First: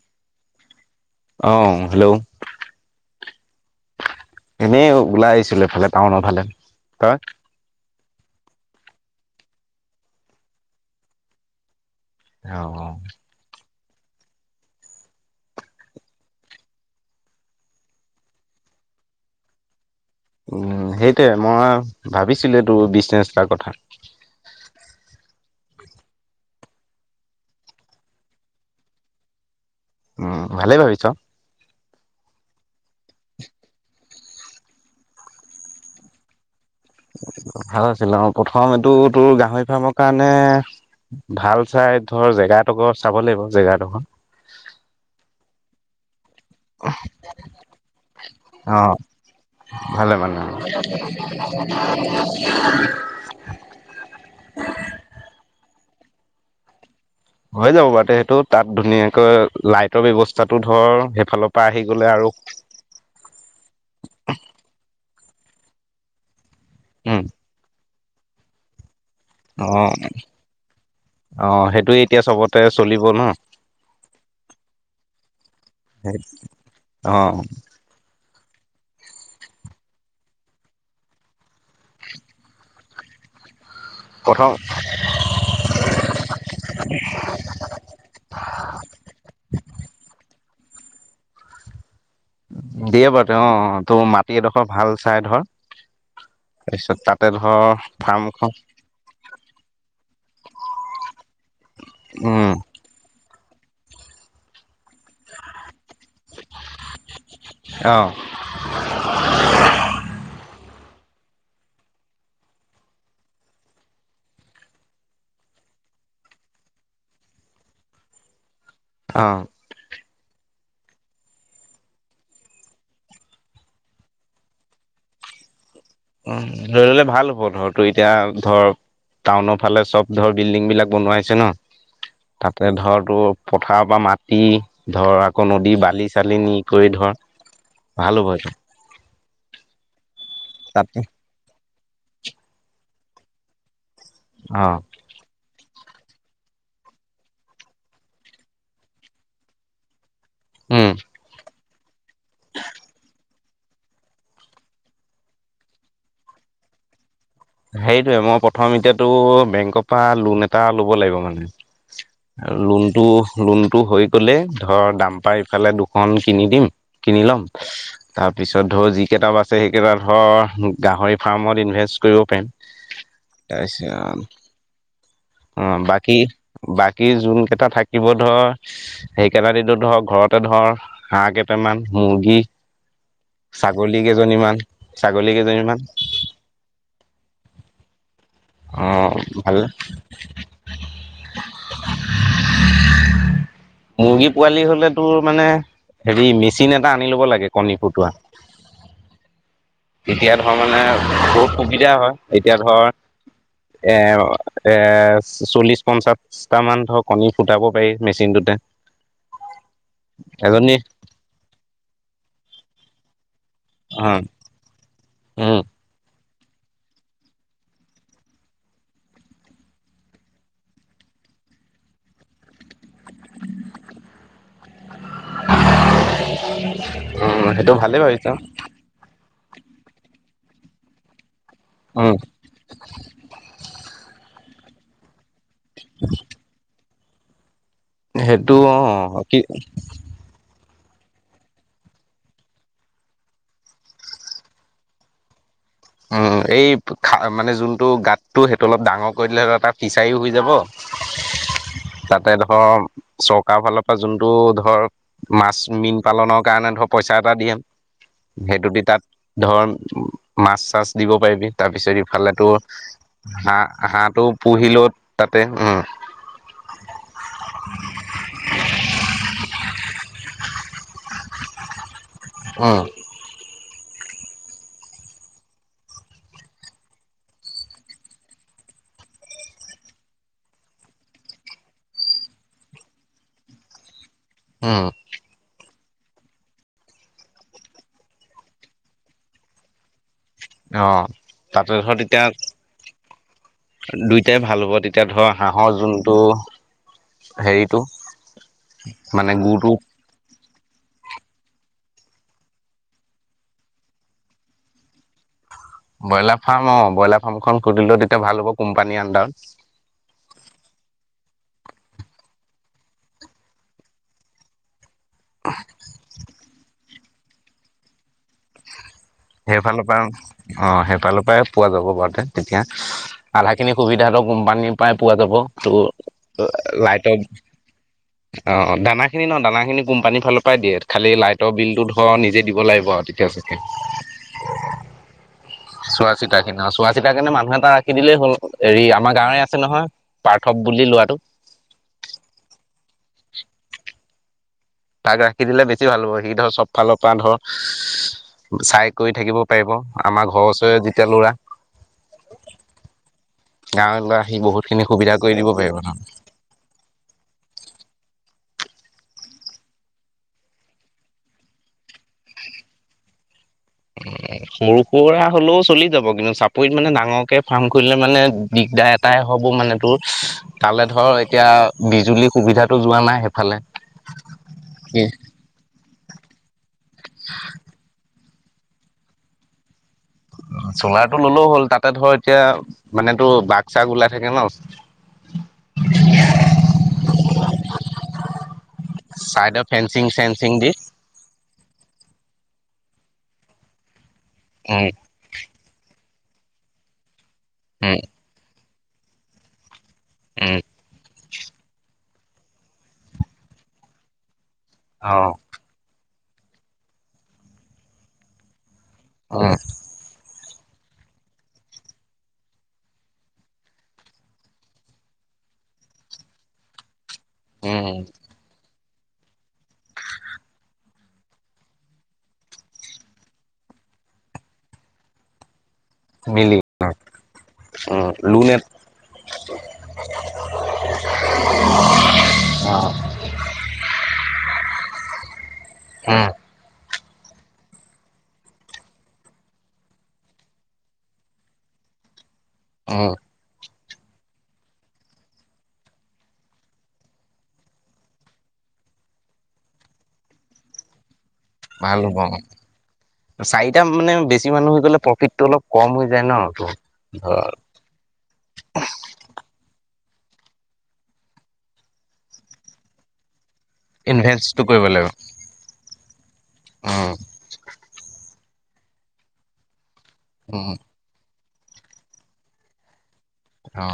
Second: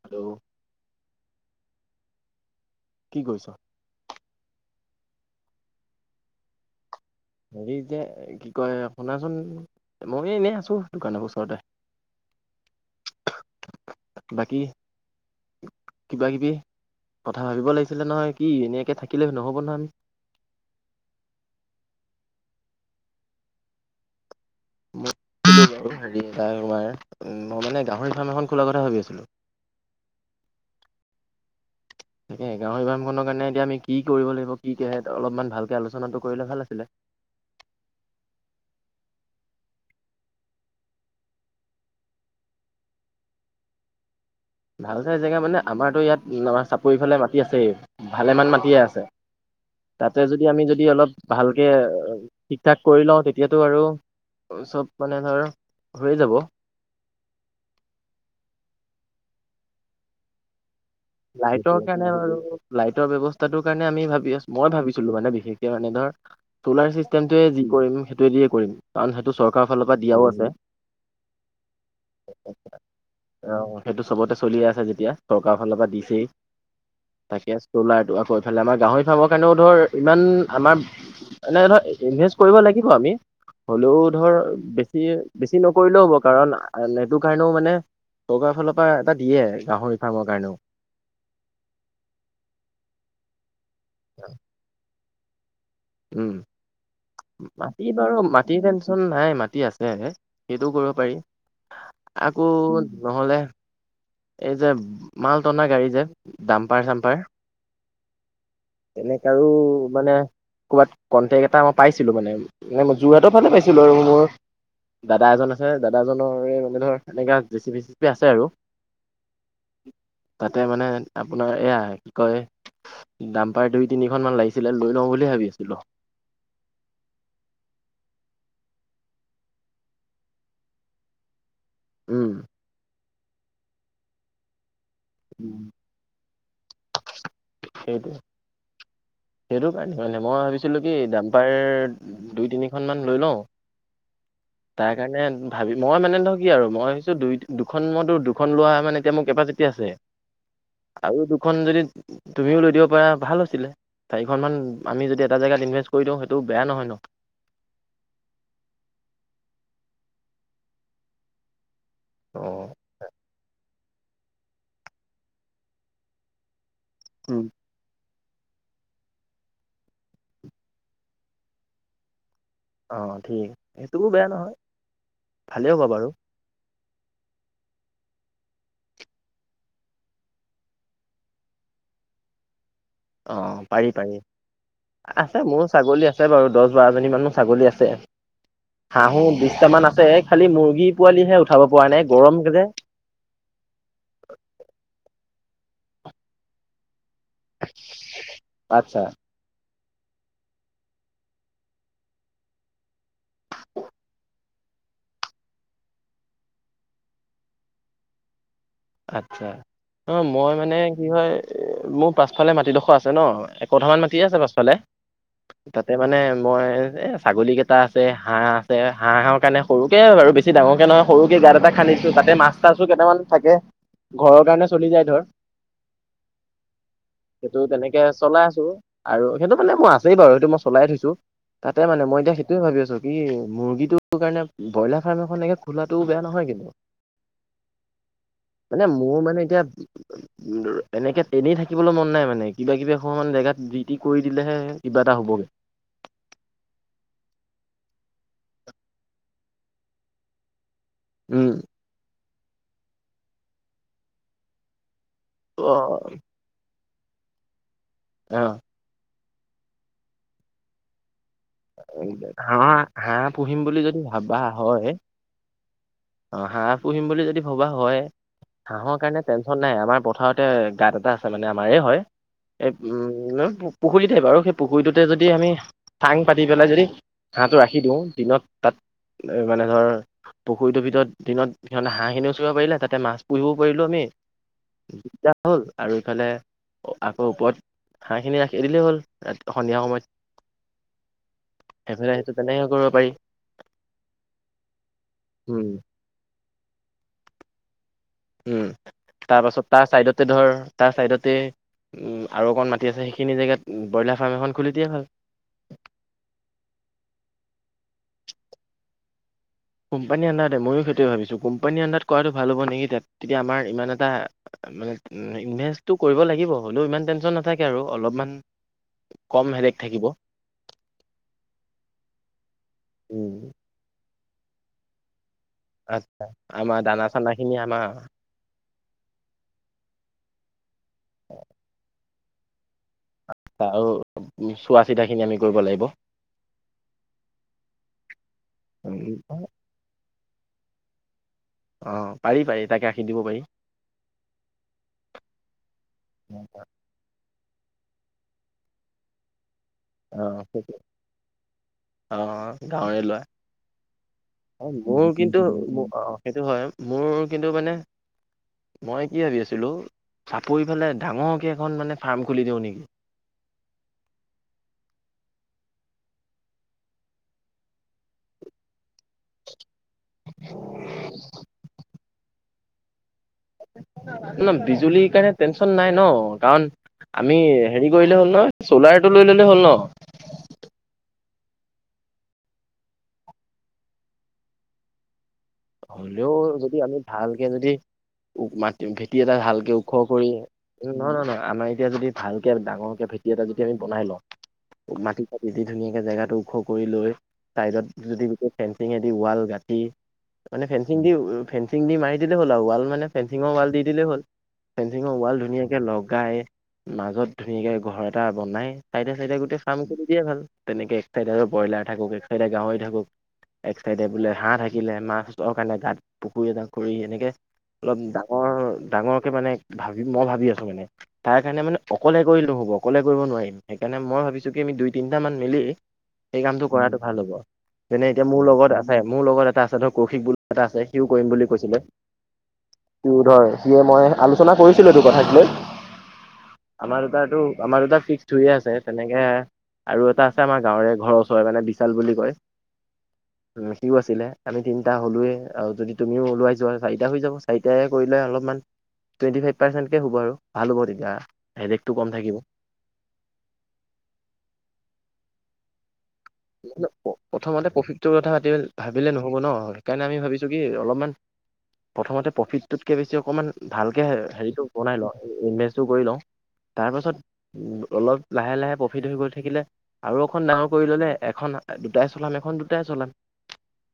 Hello অ hello কি কৈছ? এনেই ওলাই আহিছিলোঁ এফালে টাউনৰ ফালে, তই? হেৰি যে কি কয় শুনাচোন মই এনেই আছো দোকানৰ ওচৰতে। অ অ বাকী কিবা কিবি কথা ভাবিব লাগিছিলে নহয় কি এনেকে থাকিলে নহ'ব নহয় আমি। উম সেইটোৱে মই ভাবিছিলো টো বিছনেছ এটাৰ কথা। তোমাৰ মই মানে গাহৰি ফাৰ্ম এখন খোলাৰ কথা ভাবি আছিলোঁ। উম ভালে ভাবিছ। তাকে গাহৰি ফাৰ্ম খনৰ কাৰণে এতিয়া আমি কি কৰিব লাগিব কি অলপমান ভালকে আলোচনা টো কৰিলে ভাল আছিলে। ভাল আছিল অ প্ৰথম এইটো তোৰ গাহৰি ফাৰ্মৰ কাৰণে ভাল চাই ধৰ জেগা এডোখৰ চাব লাগিব জেগা এডোখৰ। ভাল চাই জেগা মানে আমাৰতো ইয়াত আমাৰ চাপৰি ফালে মাটি আছেই ভালেমান মাটিয়ে অ আছে। ভালে তাতে মানে যদি আমি যদি অলপ ভালকে ঠিক-ঠাক কৰি লওঁ তেতিয়াতো আৰু চব মানে ধৰ হৈয় যাব। হৈ যাব বাৰু তে সেইটো তাত ধুনীয়াকৈ লাইটৰ ব্যৱস্থাটোত লাইটৰ কাৰণে বাৰু লাইটৰ ব্যৱস্থাটোৰ কাৰণে আমি ভাবি আছো মই ভাবিছো। মানে বিশেষকে মানে ধৰ চলাৰ উম চিষ্টেমটোয়ে যি কৰিম সেইটোৱে দিয়ে কৰিম। কাৰণ সেইটো অ চৰকাৰৰ ফালৰ পৰা দিয়াও আছে। অ সেইটোৱে এতিয়া চবতে চলিব ন আহ সেইটো চবতে চলিয়ে আছে যেতিয়া চৰকাৰ ফালৰ পৰা অ তাকে চলাৰটো আকৌ ইফালে আমাৰ গাহৰি ফাৰ্মৰ কাৰণেও ধৰ ইমান আমাৰ এনে ধৰ ইনভেষ্ট কৰিব লাগিব আমি। হ'লেও ধৰ প্ৰথম বেছি বেছি নকৰিলেও হ'ব কাৰণ সেইটো কাৰণেও মানে চৰকাৰৰ ফালৰ পৰা এটা দিয়ে গাহৰি ফাৰ্মৰ কাৰণেও। দিয়ে বাৰু দে অ তোৰ মাটি এডোখৰ ভাল চাই ধৰ উঁম তাৰপিছত তাতে ধৰ মাটি বাৰু ফাৰ্মখন মাটিৰ টেনচন নাই মাটি আছে। সেইটো কৰিব পাৰি, আকৌ উম নহলে এই যে মাল টনা গাড়ী যে ডাম্পাৰ চাম্পাৰ অ' তেনেকে আৰু মানে ক'বাত কণ্টেক এটা মই পাইছিলো মানে মই যোৰহাটৰ ফালে পাইছিলো আৰু মোৰ দাদা এজন আছে দাদা এজনৰে মানে ধৰ এনেকা জে চিপি চে চিপি আছে আৰু। অঁ। তাতে মানে আপোনাৰ এয়া কি কয় ডাম্পাৰ দুই তিনিখন মান লাগিছিলে লৈ লওঁ বুলিয়ে ভাবি আছিলোঁ। অঁ লৈ ললে ভাল হ'ব ধৰ তোৰ এতিয়া ওচৰৰ টাউনৰ ফালে চব ধৰ বিল্ডিং বিলাক বনোৱাইছে ন। উম তাতে ধৰ তোৰ পথাৰৰ পৰা মাটি ধৰ আকৌ নদী বালি চালি নি কৰি ধৰ সেইটো ভাল হ'ব এইটো সেইটো কাৰণেই মানে মই ভাবিছিলোঁ কি তাতে দাম্পাৰ দুই তিনিখনমান লৈ লওঁ। অ' তাৰ কাৰণে ভাবি, মই মানে নৰক কি আৰু মই ভাবছো দুই দুখন মতো দুখন লোৱা মানে এতিয়া মোৰ কেপাচিটি আছে। উম আৰু দুখন যদি, তুমিও লৈ দিব পাৰা ভাল হৈছিলে, চাৰিখনমান আমি যদি এটা জেগাত ইনভেষ্ট কৰি দিওঁ সেইটোও বেয়া নহয় ন। সেইটোয়ে মই প্ৰথম এতিয়াতো বেংকৰ পৰা লোন এটা ল'ব লাগিব মানে,। আৰু অ'। লোনটো লোনটো হৈ গ'লেই ধৰ দাম পাৰ ইফালে দুখন কিনি দিম,। কিনি লম, উম। তাৰপিছত ধৰ যিকেইটা বাছে সেইকেইটা ধৰ গাহৰি ফাৰ্মত ইনভেষ্ট কৰিব পাৰিম। অ' ঠিক আছা সেইটোও বেয়া নহয় অ ভালেই হ'ব বাৰু বাকি বী যোন কেইটা থাকিব ধৰ সেইকেইটা দো ধৰ ঘৰতে ধৰ হাঁহ কেইটামান [unintelligible] অ পাৰি ছাগলী পাৰি কেইজনীমান ছাগলী আছে মোৰো কেইজনীমান ছাগলী আছে বাৰু দহ বাৰজনী মানো ছাগলী আছে। অ হাঁহো ভাল বিশটামান আছে, এ খালি মুৰ্গী পোৱালিহে উঠাব। পৰা নাই গৰম যে [unintelligible] মুৰ্গী পোৱালি হলেতো মানে হেৰি মেচিন এটা আনি ল'ব লাগে কণী ফুটোৱা। আচ্ছা। এতিয়া ধৰ মানে বহুত সুবিধা হয়, এতিয়া ধৰ এৰ এ চল্লিশ পঞ্চাশটা মান ধৰক কণী ফুটাব পাৰি মেচিনটোতে,। আচ্ছা অ মই এজনী মানে কি হয় মোৰ পাছফালে মাটিডোখৰ আছে ন কথামান অ মাতি আছে পাছফালে উম, তাতে মানে মই এ ছাগলী কেইটা আছে হাঁহ আছে হাঁহ হাঁৰ কাৰণে সৰুকে বাৰু বেছি ডাঙৰকে নহয় সৰুকেই গাত এটা খান্দি তাতে মাছ টাছো কেইটামান থাকে ঘৰৰ কাৰণে চলি যায় ধৰ। উম, সেইটো ভালেই তেনেকে ভাবিছা। চলাই আছো আৰু সেইটো মানে মোৰ আছেই বাৰু সেইটো মই চলাই থৈছো। তাতে মানে উম, মই এতিয়া সেইটোৱে ভাবি আছো কি মুৰ্গীটো কাৰণে ব্ৰইলাৰ ফাৰ্ম এখনে খোলাটো বেয়া নহয় কিন্তু। সেইটো মানে মোৰ অ', কি মানে এতিয়া তেনেকে তেনেই থাকিবলৈ মন নাই মানে কিবা কিবি হোৱা মানে জেগাত জি টি কৰি দিলেহে কিবা এটা হ'বগৈ। উম এই খা মানে যোনটো গাততটো সেইটো অলপ ডাঙৰ কৰি দিলে হ এটা ফিচাৰীও হৈ যাব। উম্। তাতে ধৰ চৰকাৰৰ ফালৰ পৰা যোনটো ধৰ মাছ অ মীন পালনৰ কাৰণে ধৰক পইচা এটা দে অ সেইটো দি তাত ধ মাছ চাছ দিব। পাৰিবি তাৰ পিছত ইফালো হাঁহ পুহিম হাঁহ বুলি যদি হাঁহটো ভাবা পুহিল হয় তাতে উম। অ হাঁহ পুহিম বুলি যদি ভবা হয় হাঁহৰ কাৰণে টেনচন নাই আমাৰ পথাৰত তে গাত এটা আছে মানে আমাৰ হয় এই উম। পুখুৰীতে বাৰু সেই পুখুৰীটোতে যদি আমি চাং। পাতি পেলাই যদি হাঁহটো ৰাখি দিওঁ দিনত তাত মানে ধৰ পুুৰীটো ভিতৰত দিনত সমানে হাঁহখিনিও চৰিব পাৰিলে তাত মাছ পুহিবও পাৰিলো আমি। উম, যাহ'ল আৰু ইফালে আকৌ ওপৰত হাঁহখিনি ৰাখি দিলেই হ'ল ৰা সন্ধিয়া সময়ত। অ তাতে ধৰত সেইফালে সেইটো তেনেকে কৰিব পাৰি এতিয়া দুইটাই ভাল হ'ব তেতিয়া ধৰ উম হাঁহৰ যোনটো হেৰিটো। উম মানে তাৰপাছত গুটো তাৰ চাইডতে ধৰ তাৰ ছাইডতে আৰু অকণ মাটি আছে সেইখিনি জেগাত ব্ৰইলাৰ ফাৰ্ম এখন খুলি দিয়ে ভাল। ব্ৰইলাৰ ফাৰ্ম অ ব্ৰইলাৰ ফাৰ্মখন খুধিলেও তেতিয়া ভাল হ'ব কোম্পানীৰ আডাৰডত। কোম্পানী আণ্ডাৰতে ময়ো সেইটোৱে ভাবিছোঁ কোম্পানী আণ্ডাৰত কৰাটো ভাল হ'ব নেকি তাত তেতিয়া আমাৰ ইমান এটা মানে উ ইনভেচটো কৰিব লাগিব হ'লেও ইমান টেনচন নাথাকে আৰু অলপমান। কম হেডেক সেইফালৰ থাকিব পৰা অ সেইফালৰ পৰাই পোৱা যাব বাৰুতে তেতিয়া আধা উম খিনি সুবিধাটো কোম্পানীৰ পৰাই পোৱা যাব আচ্ছা আমাৰ ত' দানা লাইটৰ, চানা খিনি আমাৰ অ দানা খিনি ন দানা খিনি কোম্পানীৰ ফালৰ পৰাই দিয়ে খালি লাইটৰ বিলতো ধৰ নিজে দিব লাগিব আৰু তেতিয়া চাগে, উ চোৱা চিতা খিনি আমি কৰিব চোৱা চিতাখিনি চোৱা চিতা কাৰনে মানুহে এটা ৰাখি দিলেই হ'ল এৰি আমাৰ লাগিব গাঁৱে আছে নহয় পাৰ্থৱ বুলি লোৱাটো অ পাৰি পাৰি তাকে আখীৰ দিব পাৰি। তাক ৰাখি দিলে বেছি ভাল হব সি ধৰ চব ফালৰ পৰা ধৰ চাই কৰি থাকিব। পাৰিব আমাৰ অ', ঘৰৰ সেইটো ওচৰৰে যেতিয়া ল'ৰা অ গাঁৱৰে গাঁৱলৈ আহি লোৱা। বহুতখিনি মোৰ সুবিধা কৰি কিন্তু দিব পাৰিব ন। অ সেইটো হয় মোৰ কিন্তু মানে মই কি ভাবি আছিলো চাপৰি ফালে ডাঙৰকে এখন মানে ফাৰ্ম খুলি দিওঁ নেকি উ সৰু সুৰা হলেও চলি যাব কিন্তু চাপৰিত মানে ডাঙৰকে ফাৰ্ম খুলিলে মানে দিগদাৰ দাই হব মানে তোৰ তালৈ ধৰ এতিয়া বিজুলী সুবিধাতটো যোৱা নাই নে ন বিজুলীৰ কাৰণে টেনচন নাই ন কাৰণ আমি হেৰি কৰিলে হ'ল নহয়। চ'লাৰ টো লৈ ললে হ'ল ন চলাৰটো ললেও হ'ল তাতে ধৰ এতিয়া মান তটো বাঘ চাগ ওলাই থাকে ন অ হ'লেও যদি আমি ভালকে যদি উ মাটি ভেটি এটা চাইডৰ ভালকে ওখ ফেঞ্চিং কৰি চেঞ্চিং দি নহ নহ নহয় আমাৰ এতিয়া যদি ভাল কে ডাঙৰকে ভেটি এটা যদি আমি বনাই লওঁ উম মাটি চ দিদি ধুনীয়াকে জেগাটো ওখ কৰি লৈ চাইডত উম যদি গ ফেঞ্চি দি ৱাল গাঁঠি উম মানে ফেঞ্চিং দি ফেঞ্চিং দি মাৰি দিলেই হ'ল ৱাল মানে ফেঞ্চিঙৰ ৱাল দি দিলেই হ'ল। ফেঞ্চিঙৰ অ ৱাল ধুনীয়াকে লগাই মাজত ধুনীয়াকে ঘৰ এটা বনাই চাইডে চাইডে উম গোটেই ফ্ৰাম খুলি দিয়াই ভাল। তেনেকে এক চাইডে ব্ৰইলাৰ থাকক এক চাইডে গাহৰি থাকক এক চাইদে বোলে হাঁহ থাকিলে মাছ কাৰণে গাঁত পুখুৰী এটা কৰি এনেকৈ উম অলপ ডাঙৰ ডাঙৰকৈ মানে ভাবি মই ভাবি আছো মানে তাৰ কাৰণে মানে অকলে কৰিল হ'ব অকলে কৰিব নোৱাৰিম সেইকাৰণে মই ভাবিছো কি আমি দুই তিনিটা মান মিলি সেই মিলি কামটো কৰাটো ভাল হ'ব যেনে উম এতিয়া মোৰ লোনেট লগত আছে মোৰ লগত এটা আছে ধৰ কৌশিক বুলি এটা আছে সিও কৰিম বুলি কৈছিলে অ টোৰ ধৰ সিয়ে মই আলোচনা কৰিছিলো এইটো কথাক লৈ উম আমাৰ দুটা টো আমাৰ দুটা ফিক্সড হৈয়ে আছে তেনেকে আৰু এটা আছে আমাৰ গাঁৱৰে ঘৰৰ ওচৰে মানে বিশাল বুলি কয় আহ হিও আছিলে আমি তিনিটা হ'লোয়ে আৰু যদি তুমিও উলুৱাই যোৱা চাৰিটা হৈ যাব চাৰিট কৰিলে অলপমান টুৱেণ্টি ফাইভ পাৰ্চেণ্টকে হ'ব আৰু ভাল হ'ব তেতিয়া হেডেকটো ভাল কম হ'ব থাকিব অ চাৰিটা মানে বেছি মানুহ হৈ গলে প্ৰফিটটো অলপ কম হৈ যায় ন তোৰ। ধৰ প্ৰথমতে প্ৰফিটটোৰ কথা পাতি ভাবিলে নহব ন সেইকাৰণে আমি ভাবিছোঁ কি অলপমান প্ৰথমতে প্ৰফিটটোতকৈ বেছি অকণমান ভালকৈ হেৰিটো ইনভেষ্টটো কৰিব বনাই লাগিব লওঁ ইনভেষ্টটো কৰি লওঁ উম তাৰপাছত অলপ লাহে লাহে প্ৰফিট হৈৰি গৈ থাকিলে আৰু অখন ডাঙৰ উম কৰি ল'লে এখন দুটাই চলাম এখন দুটাই চলাম অ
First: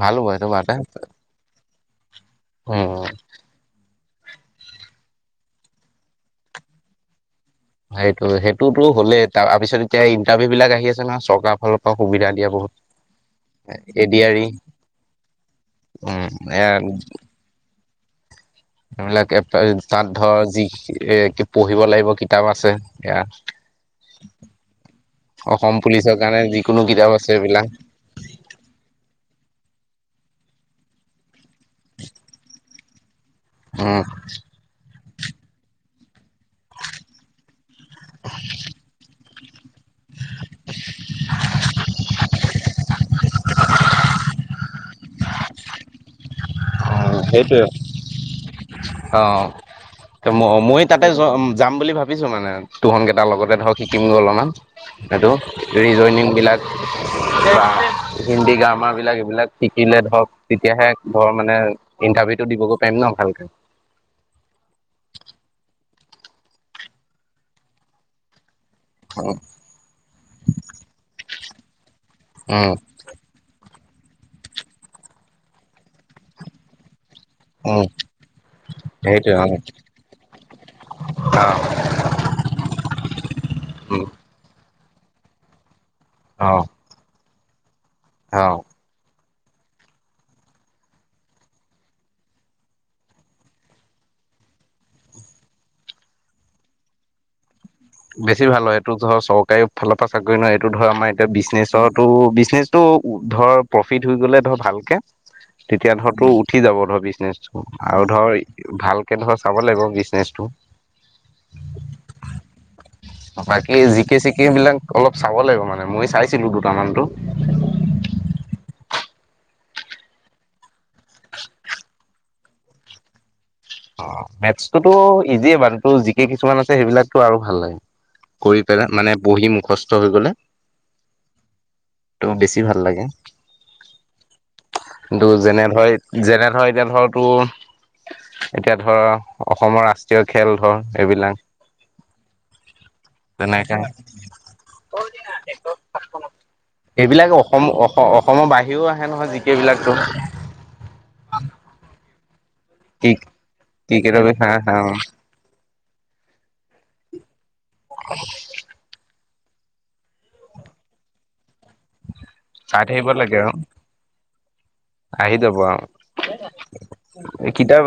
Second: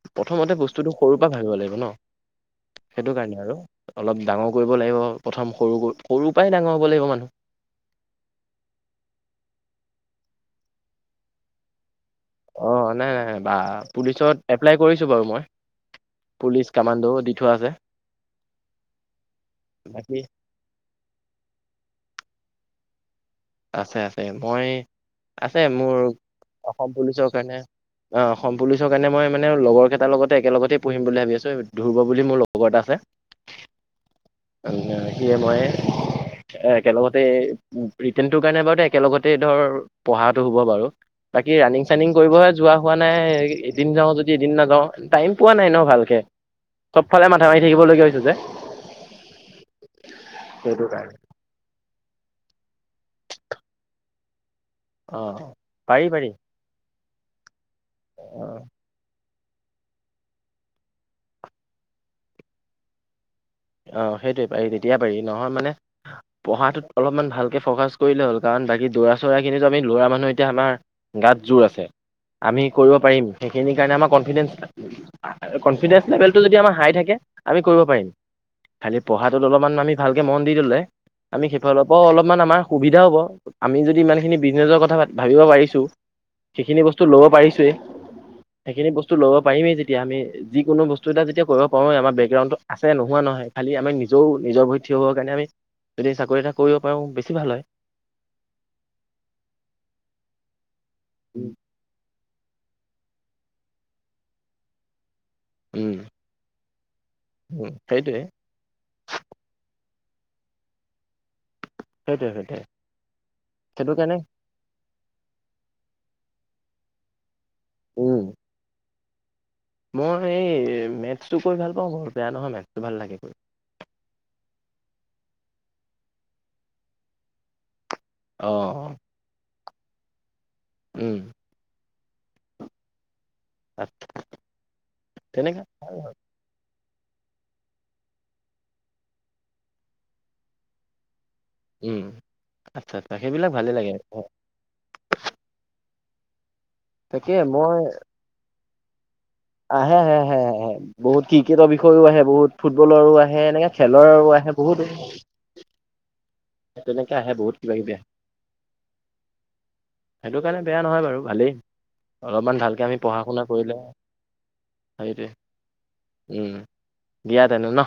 ভাল হ'ব সেইটো প্ৰথমতে বাৰতে বস্তুটো সৰুৰ পৰা ভাঙিব লাগিব ন উম সেইটো কাৰণে আৰু অলপ ডাঙৰ কৰিব লাগিব প্ৰথম সৰু সৰুৰ পৰাই ডাঙৰ হ'ব লাগিব মানুহ সেইটো সেইটোতো হ'লেই তাৰপিছত এতিয়া ইণ্টাৰভিউ বিলাক আহি আছে ন চৰকাৰৰ ফালৰ পৰা সুবিধা দিয়া অ বহুত নাই নাই বা এ ডি পুলিচত আৰ ই এপ্লাই কৰিছো বাৰু মই। উম এ পুলিচ কামাণ্ডোও দি থোৱা আছে। এইবিলাক এপ এই তাত বাকী ধৰ যি এ পঢ়িব লাগিব কিতাপ আছে এয়া। আছে আছে। মই আছে অসম মোৰ পুলিচৰ কাৰণে যিকোনো অসম কিতাপ পুলিচৰ আছে কাৰণে। এইবিলাক অ অসম পুলিচৰ কাৰণে মই মানে লগৰ কেইটাৰ লগতে একেলগতে পঢ়িম বুলি ভাবি আছো ধুৰ্ব বুলি মোৰ লগৰ এটা আছে। উম। সিয়ে মই এ একেলগতে ৰিটেনটো ৰ কাৰণে বাৰু তাই একেলগতে ধৰ। পঢ়াটো হ'ব বাৰু বাকী ৰানিং। চানিং কৰিবই যোৱা হোৱা নাই এদিন যাওঁ যদি এদিন নাযাওঁ টাইম পোৱা নাই ন ভালকে। চবফালে মাথা সেইটোৱে মাৰি থাকিবলগীয়া হৈছে যে। অ ম মই সেইটো তাতে কাৰণে যাম বুলি ভাবিছো মানে। তুহনগেটাৰ লগতে ধৰক শিকিমগৈ অলমান। অ সেটো পাৰি ৰিজইনিং পাৰি বিলাক বা অ হিন্দী গ্ৰামাৰ বিলাক এইবিলাক শিকিলে ধৰক তেতিয়াহে ঘৰ মানে ইণ্টাৰভিউ টো দিবগৈ পাৰিম ন ভালকে। অ সেইটোয়ে পাৰি তেতিয়া পাৰি নহয় মানে পঢ়াটোত অলপমান ভালকে ফকাচ কৰিলে হ'ল। কাৰণ বাকী দৌৰা উম চৌৰাখিনিতো আমি ল'ৰা মানুহ এতিয়া আমাৰ গাত জোৰ আছে। আমি উম কৰিব পাৰিম সেইখিনি। সেইকাৰণে আমাৰ কনফিডেঞ্চ কনফিডেঞ্চ লেভেলটো যদি আমাৰ হাই থাকে আমি উম কৰিব পাৰিম। খালি সেইটোৱে পঢ়াটোত অ অলমান আমি ভালকে মন দি দলে অ আমি সেইফাল পাওঁ অলপমান আমাৰ সুবিধা হব আমি যদি উম ইমান খিনি বিজনে জৰ কথা ভাবিব পাৰিছো অ সিখিনি বস্তু লব পাৰিছোৱেই। অ সেইখিনি বস্তু লব পাৰিমেই যেতিয়া আমি যিকোনো বস্তু এটা যেতিয়া কৰিব পাঁৰোৱে আমা বেকগ্ৰাণ্ডত আছে ন। নোহোৱা নহয় খালি আমি নিজও নিজৰ ভৰিত থিয় হবৰ কাৰণে আমি যদি চাকৰি এটা কৰিব পাৰোঁ বেছি ভাল হয়। বেছি ভাল হয়। এইটো ধৰ চৰকাৰী ফালৰ পৰা চাকৰি নহয় এইটো ধৰ আমাৰ এতিয়া বিজনেছটো বিজ বিজনেছ টো ধৰ প্ৰফিট হৈ গলে ধৰ ভালকে তেতিয়া উম ধৰ তো উঠি যাব ধৰ বিজ নেজ উম আৰু সেইটোৱে ধৰ ভালকে ধৰ চাব লাগিব বিজনেচটো। সেইটোৱে হয়। বাকী জিকে চিকে বিলাক অলপ চাব লাগিব মানে মই চাইছিলো। তমানটো। উম! মই সেই মেথছটো কৈ ভাল পাওঁ বৰ বেয়া নহয় মেথছটো ভাল লাগে কৰি। অ মেথছতোটো ইজিয়ে বাৰু জিকে কিছুমান আছে সেইবিলাকতো আৰু ভাল লাগে। কৰি পেলাই অ', মানে বহি মুখস্থ হৈ গলে। উম! টো বেছি ভাল লাগে। তাত কিন্তু তেনেকা যেনে ভাল হয়। ধৰেত যেনে ধৰেত। এতিয়া ধৰ তো এতিয়া ধৰ অসমৰ ৰাষ্ট্ৰীয় খেল ধৰ এইবিলাক। উম আচ্ছা আচ্ছা সেইবিলাক ভালে তেনেকে লাগে। এইবিলাক তাকে অসম মই অসমৰ বাহিৰেও আহে নহয় জি। আহে আহে আহে বহুত টিকেতৰ বিষয়েও আহে বহুত। কি ফুটবলৰো আহে এনেকে ক্ৰিকেটৰ খেলৰো আহে বিষয়ে অ বহুত। তেনেকে আহে বহুত কিবা কিবি আহে। সেইটো কাৰণে বেয়া নহয় বাৰু ভালেই অলপমান চাই ভালকে আমি থাকিব পঢ়া লাগে শুনা আৰু কৰিলে সেইটোৱে আহি জাব আও। উম, দিয়া তেনে ন কিতাপ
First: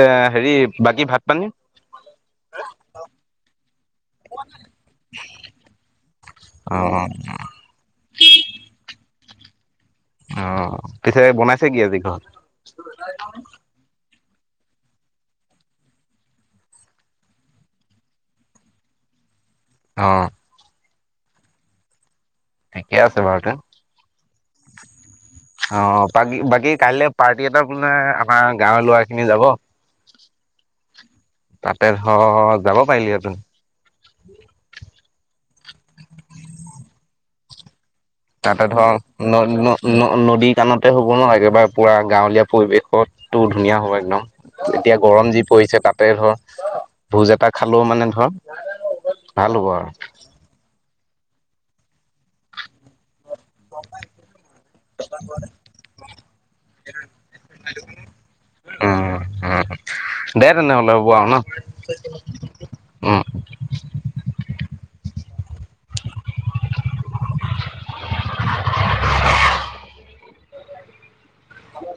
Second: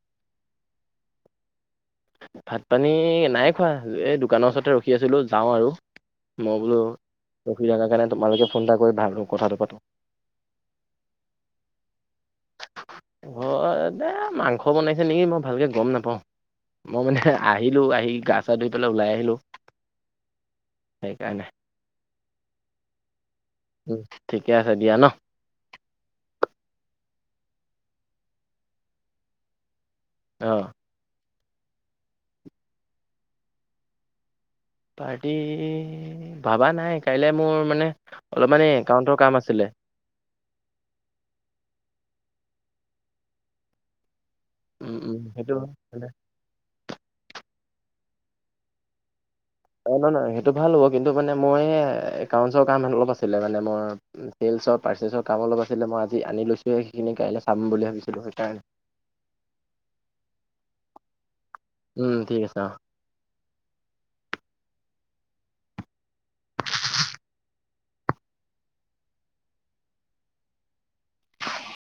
এ হেৰি বাকী ভাত পানী। ভাত পানী নাই খোৱা এ দোকানৰ ওচৰতে ৰখি আছিলো যাওঁ আৰু মই অ বোলো অ ৰখি থাকা কাৰণে তোমালকে ফোন এটা কৰি ভালকৈ কথাটো পাতো। অ পিছে বনাইছে কি আজি ঘৰত? ঘৰতে মাংস বনাইছে নেকি? মই ভালকে গম নাপাওঁ। মই মানে আহিলো আহি গা চা ধুই পেলাই ওলাই আহিলো। অ। সেইকাৰণে ঠিকে আছে বাৰু তে উম, ঠিকে আছে দিয়া ন অ বাকী বাকী কাইলৈ পাৰ্টি এটা বোলে আমাৰ গাঁৱৰ লৰা খিনি যাব আহ তাতে ধ যাব পাৰিলি ত পাৰ্টি ভাবা নাই কাইলে মোৰ মানে অলপ তাতে মানে ধৰক একাউণ্টৰ কাম আছিলে। ন নদীত [unintelligible] হ'ব একেবাৰে পুৰা গাঁৱলীয়া পৰিৱেশতো ধুনীয়া হ'ব একদম এতিয়া উম, উম, গৰম যি সেইটো পৰিছে তাতে ধৰ ভোজ এটা খালোও মানে ধৰ ভাল হ'ব আৰু অ নহয় নহয় সেইটো ভাল হ'ব কিন্তু মানে মই একাউন্টছৰ কাম অলপ আছে ছিল মানে মৰ পাৰ্চছৰ কাম অলপ আছিলে মই আজি আনি লৈছো সেইখিনি কাই চাম বুলি ভাবি [unintelligible] উম উম দে তেনেহ'লে হ'ব আৰু ন উম ঠিক আছে অ উম